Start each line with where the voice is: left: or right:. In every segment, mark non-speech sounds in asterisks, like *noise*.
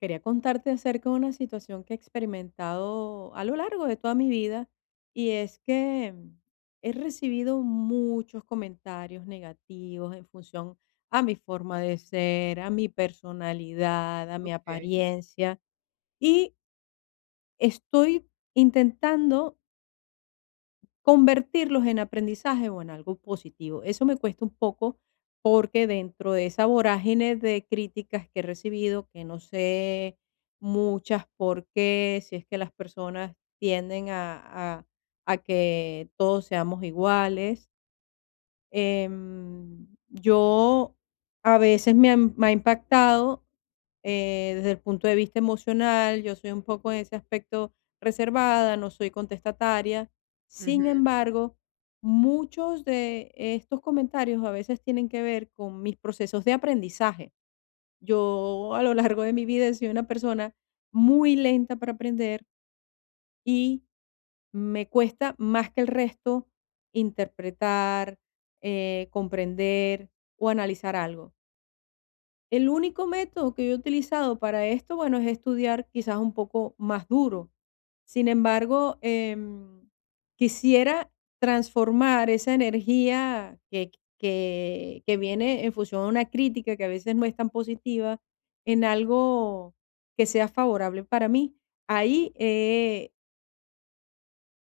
left: Quería contarte acerca de una situación que he experimentado a lo largo de toda mi vida y es que he recibido muchos comentarios negativos en función a mi forma de ser, a mi personalidad, a mi
right: Okey.
left: apariencia y estoy intentando convertirlos en aprendizaje o en algo positivo. Eso me cuesta un poco porque dentro de esa vorágine de críticas que he recibido, que no sé muchas por qué, si es que las personas tienden a- a que todos seamos iguales. Yo a veces me ha impactado desde el punto de vista emocional. Yo soy un poco en ese aspecto reservada, no soy contestataria. Sin
right: Ujú,
left: embargo, muchos de estos comentarios a veces tienen que ver con mis procesos de aprendizaje. Yo a lo largo de mi vida he sido una persona muy lenta para aprender y me cuesta más que el resto interpretar, comprender o analizar algo. El único método que yo he utilizado para esto, bueno, es estudiar quizás un poco más duro. Sin embargo, quisiera transformar esa energía que viene en función a una crítica que a veces no es tan positiva en algo que sea favorable para mí. Ahí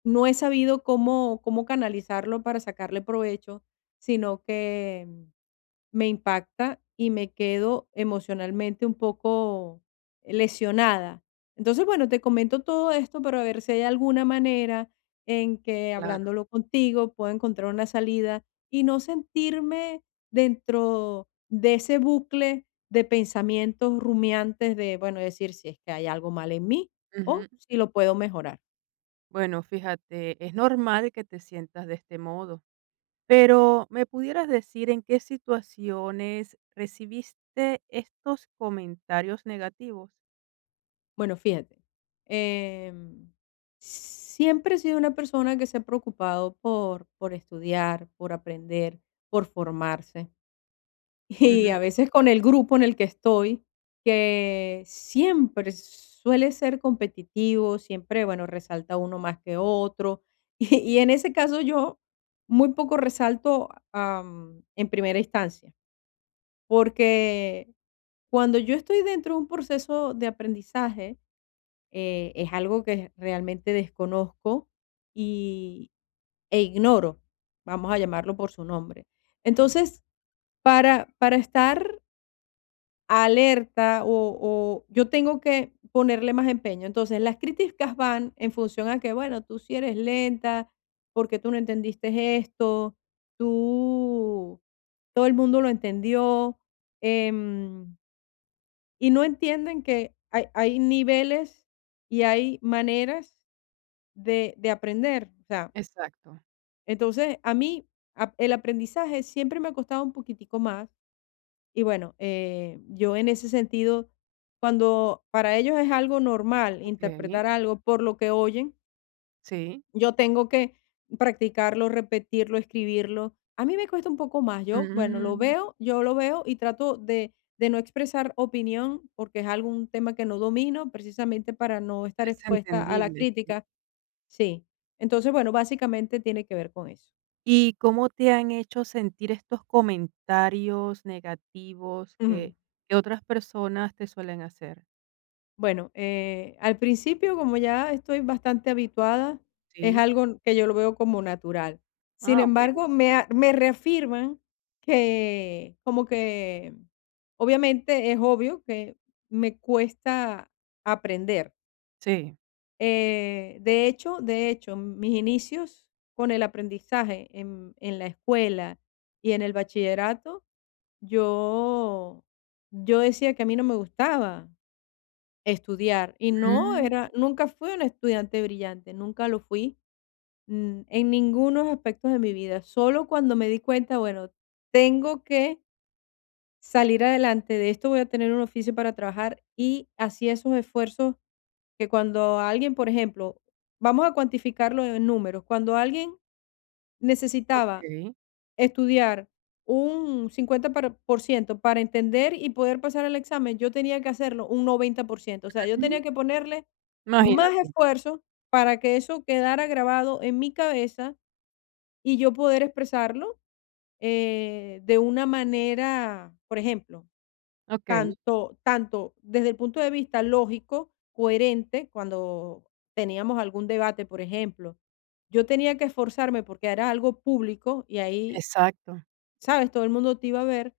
left: no he sabido cómo canalizarlo para sacarle provecho, sino que me impacta y me quedo emocionalmente un poco lesionada. Entonces, bueno, te comento todo esto para ver si hay alguna manera en que
right: claro.
left: hablándolo contigo pueda encontrar una salida y no sentirme dentro de ese bucle de pensamientos rumiantes de, bueno, decir si es que hay algo mal en mí o
right: Ujú.
left: si lo puedo mejorar.
right: Bueno, fíjate, es normal que te sientas de este modo, pero ¿me pudieras decir en qué situaciones recibiste estos comentarios negativos?
left: Bueno, fíjate, em, siempre he sido una persona que se ha preocupado por estudiar, por aprender, por formarse. *laughs* Y
right: Ujú,
left: a veces con el grupo en el que estoy, que siempre suele ser competitivo, siempre, bueno, resalta uno más que otro. *laughs* Y en ese caso yo muy poco resalto am, en primera instancia, porque cuando yo estoy dentro de un proceso de aprendizaje, es algo que realmente desconozco y, e ignoro, vamos a llamarlo por su nombre. Entonces, para estar alerta o yo tengo que ponerle más empeño. Entonces, las críticas van en función a que, bueno, tú si eres lenta, porque tú no entendiste esto, tú, todo el mundo lo entendió, em, y no entienden que hay niveles y hay maneras de aprender. O sea,
right: exacto.
left: entonces a mí ap el aprendizaje siempre me ha costado un poquitico más y bueno, yo en ese sentido, cuando para ellos es algo normal
right: Okey,
left: interpretar algo por lo que oyen,
right: sí.
left: yo tengo que practicarlo, repetirlo, escribirlo. A mí me cuesta un poco más. Yo, bueno, lo
right: Mm,
left: veo, yo lo veo y trato de no expresar opinión porque es algún tema que no domino, precisamente para no estar
right: es
left: expuesta a la
right: entendible, sí.
left: crítica. Sí. Entonces, bueno, básicamente tiene que ver con eso.
right: ¿Y cómo te han hecho sentir estos comentarios negativos
left: Ujú.
right: que otras personas te suelen hacer?
left: Bueno, al principio, como ya estoy bastante habituada, es
right: Sí.
left: algo que yo lo veo como natural. Sin
right: Ah, bueno.
left: embargo, me reafirman que como que obviamente es obvio que me cuesta aprender.
right: Sí.
left: De hecho, mis inicios con el aprendizaje en la escuela y en el bachillerato Yo yo decía que a mí no me gustaba estudiar, y no
right: Mm,
left: era nunca fui una estudiante brillante, nunca lo fui, mm, en ningunos aspectos de mi vida. Solo cuando me di cuenta, bueno, tengo que salir adelante, de esto voy a tener un oficio para trabajar, y hacía esos esfuerzos que cuando alguien, por ejemplo, vamos a cuantificarlo en números, cuando alguien necesitaba
right: okey.
left: estudiar un 50 par por ciento para entender y poder pasar el examen, yo tenía que hacerlo un 90%. O sea, yo tenía
right: Ujú.
left: que ponerle más
right: Imagínate.
left: esfuerzo para que eso quedara grabado en mi cabeza y yo poder expresarlo de una manera, por ejemplo,
right: Okey,
left: tanto desde el punto de vista lógico, coherente, cuando teníamos algún debate, por ejemplo, yo tenía que esforzarme porque era algo público y ahí
right: exacto.
left: ¿sabes? Todo el mundo te iba a ver.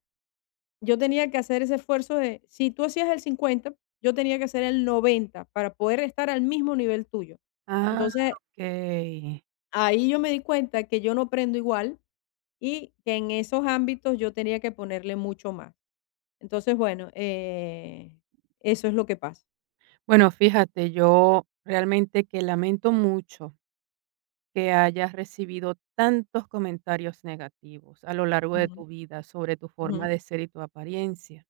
left: Yo tenía que hacer ese esfuerzo de, si tú hacías el 50, yo tenía que hacer el 90 para poder estar al mismo nivel tuyo.
right: Ah,
left: Entonces,
right: okey.
left: ahí yo me di cuenta que yo no aprendo igual y que en esos ámbitos yo tenía que ponerle mucho más. Entonces, bueno, eso es lo que pasa.
right: Bueno, fíjate, yo realmente que lamento mucho que hayas recibido tantos comentarios negativos a lo largo de
left: Ujú,
right: tu vida sobre tu forma
left: ujú,
right: de ser y tu apariencia.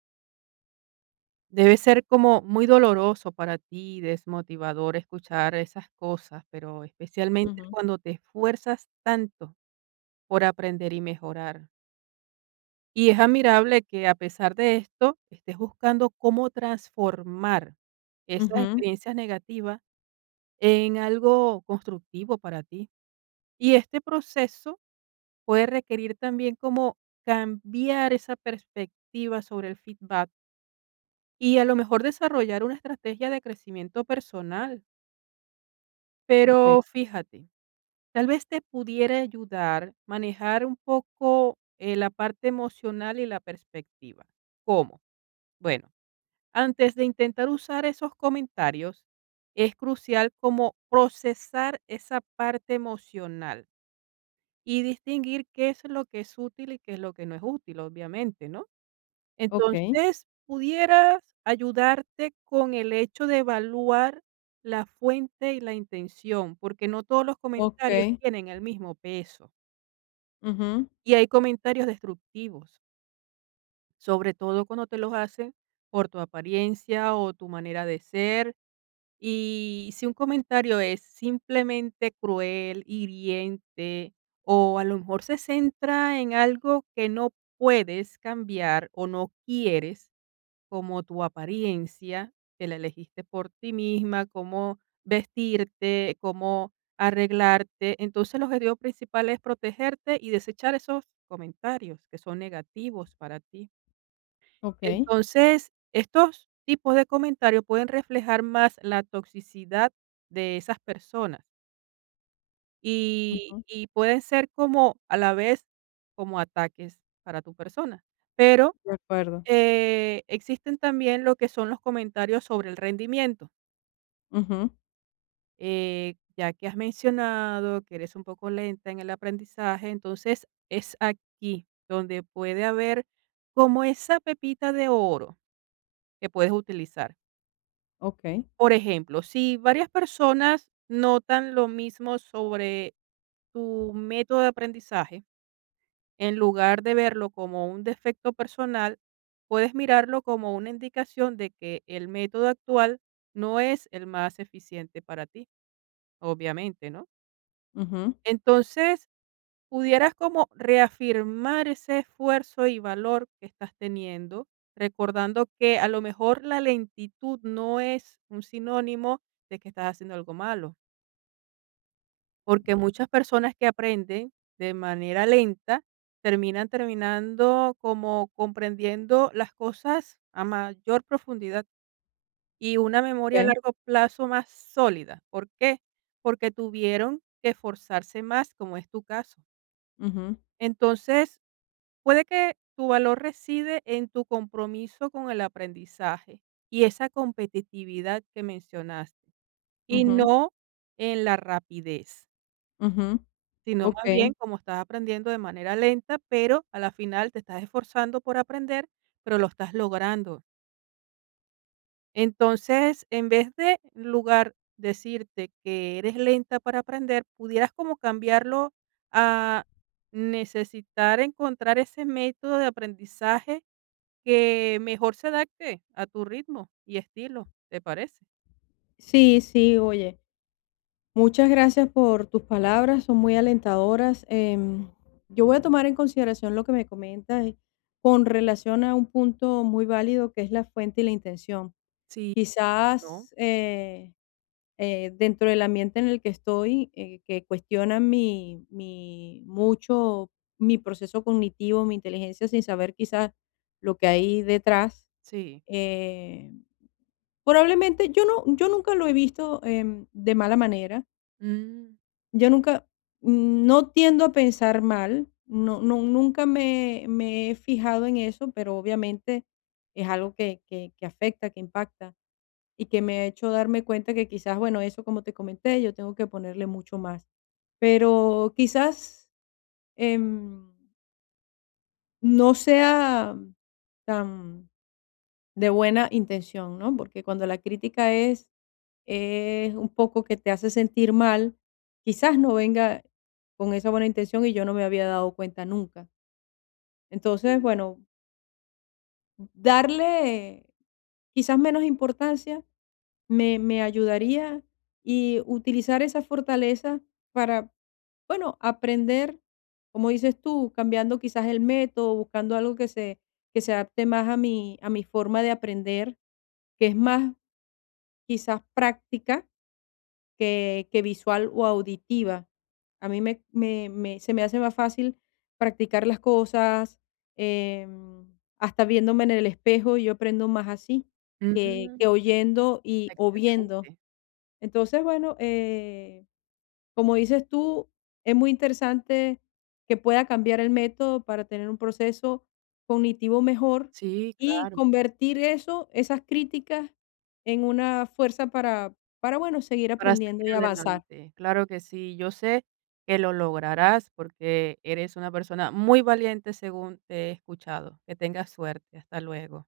right: Debe ser como muy doloroso para ti y desmotivador escuchar esas cosas, pero especialmente
left: ujú,
right: cuando te esfuerzas tanto por aprender y mejorar. Y es admirable que a pesar de esto, estés buscando cómo transformar esas
left: ujú.
right: experiencias negativas en algo constructivo para ti. Y este proceso puede requerir también como cambiar esa perspectiva sobre el feedback y a lo mejor desarrollar una estrategia de crecimiento personal.
left: Okey,
right: Pero fíjate, tal vez te pudiera ayudar manejar un poco la parte emocional y la perspectiva. ¿Cómo? Bueno, antes de intentar usar esos comentarios, es crucial como procesar esa parte emocional y distinguir qué es lo que es útil y qué es lo que no es útil, obviamente, ¿no?
left: okey,
right: Entonces, pudieras ayudarte con el hecho de evaluar la fuente y la intención, porque no todos los comentarios
left: okey,
right: tienen el mismo peso.
left: ujú,
right: Y hay comentarios destructivos, sobre todo cuando te los hacen por tu apariencia o tu manera de ser. Y si un comentario es simplemente cruel, hiriente, o a lo mejor se centra en algo que no puedes cambiar o no quieres, como tu apariencia, que la elegiste por ti misma, cómo vestirte, cómo arreglarte, entonces el objetivo principal es protegerte y desechar esos comentarios que son negativos para ti.
left: okey,
right: Entonces, estos tipos de comentarios pueden reflejar más la toxicidad de esas personas y
left: ujú,
right: y pueden ser como, a la vez, como ataques para tu persona. Pero
left: de acuerdo.
right: existen también lo que son los comentarios sobre el rendimiento.
left: Ujú,
right: Ya que has mencionado que eres un poco lenta en el aprendizaje, entonces es aquí donde puede haber como esa pepita de oro que puedes utilizar.
left: okey,
right: Por ejemplo, si varias personas notan lo mismo sobre tu método de aprendizaje, en lugar de verlo como un defecto personal, puedes mirarlo como una indicación de que el método actual no es el más eficiente para ti, obviamente, ¿no?
left: ujú,
right: Entonces, pudieras como reafirmar ese esfuerzo y valor que estás teniendo, recordando que a lo mejor la lentitud no es un sinónimo de que estás haciendo algo malo. Porque muchas personas que aprenden de manera lenta terminan terminando como comprendiendo las cosas a mayor profundidad y una memoria a
left: okey,
right: largo plazo más sólida. ¿Por qué? Porque tuvieron que esforzarse más, como es tu caso.
left: ujú,
right: Entonces, puede que tu valor reside en tu compromiso con el aprendizaje y esa competitividad que mencionaste, y
left: ujú.
right: no en la rapidez.
left: Ujú,
right: Sino más
left: okey.
right: bien, como estás aprendiendo de manera lenta, pero a la final te estás esforzando por aprender, pero lo estás logrando. Entonces, en vez de en lugar decirte que eres lenta para aprender, pudieras como cambiarlo a necesitar encontrar ese método de aprendizaje que mejor se adapte a tu ritmo y estilo, ¿te parece?
left: Sí, sí, oye, muchas gracias por tus palabras, son muy alentadoras. Yo voy a tomar en consideración lo que me comentas, con relación a un punto muy válido que es la fuente y la intención.
right: Sí. ¿No?
left: Quizás, dentro del ambiente en el que estoy, que cuestionan mi mi mucho mi proceso cognitivo, mi inteligencia, sin saber quizás lo que hay detrás.
right: Sí.
left: Eh, probablemente yo nunca lo he visto, de mala manera.
right: Mm,
left: Yo nunca mm, no tiendo a pensar mal, nunca me he fijado en eso, pero obviamente es algo que afecta, que impacta y que me ha hecho darme cuenta que quizás, bueno, eso como te comenté, yo tengo que ponerle mucho más. Pero quizás, em, no sea tan de buena intención, ¿no? Porque cuando es un poco que te hace sentir mal, quizás no venga con esa buena intención y yo no me había dado cuenta nunca. Entonces,
right: sí.
left: bueno, darle quizás menos importancia me ayudaría y utilizar esa fortaleza para, bueno, aprender, como dices tú, cambiando quizás el método, buscando algo que se adapte más a a mi forma de aprender, que es más quizás práctica que visual o auditiva. A mí me me me se me hace más fácil practicar las cosas, em, hasta viéndome en el espejo, yo aprendo más así
right: Mm,
left: que oyendo y o viendo.
right: excelente.
left: Entonces, bueno, como dices tú, es muy interesante que pueda cambiar el método para tener un proceso cognitivo mejor
right: Sí,
left: y
right: claro.
left: convertir eso, esas críticas en una fuerza para, bueno, seguir
right: Para seguir
left: aprendiendo y avanzar.
right: adelante. Claro que sí, yo sé que lo lograrás porque eres una persona muy valiente según te he escuchado. Que tengas suerte. Hasta luego.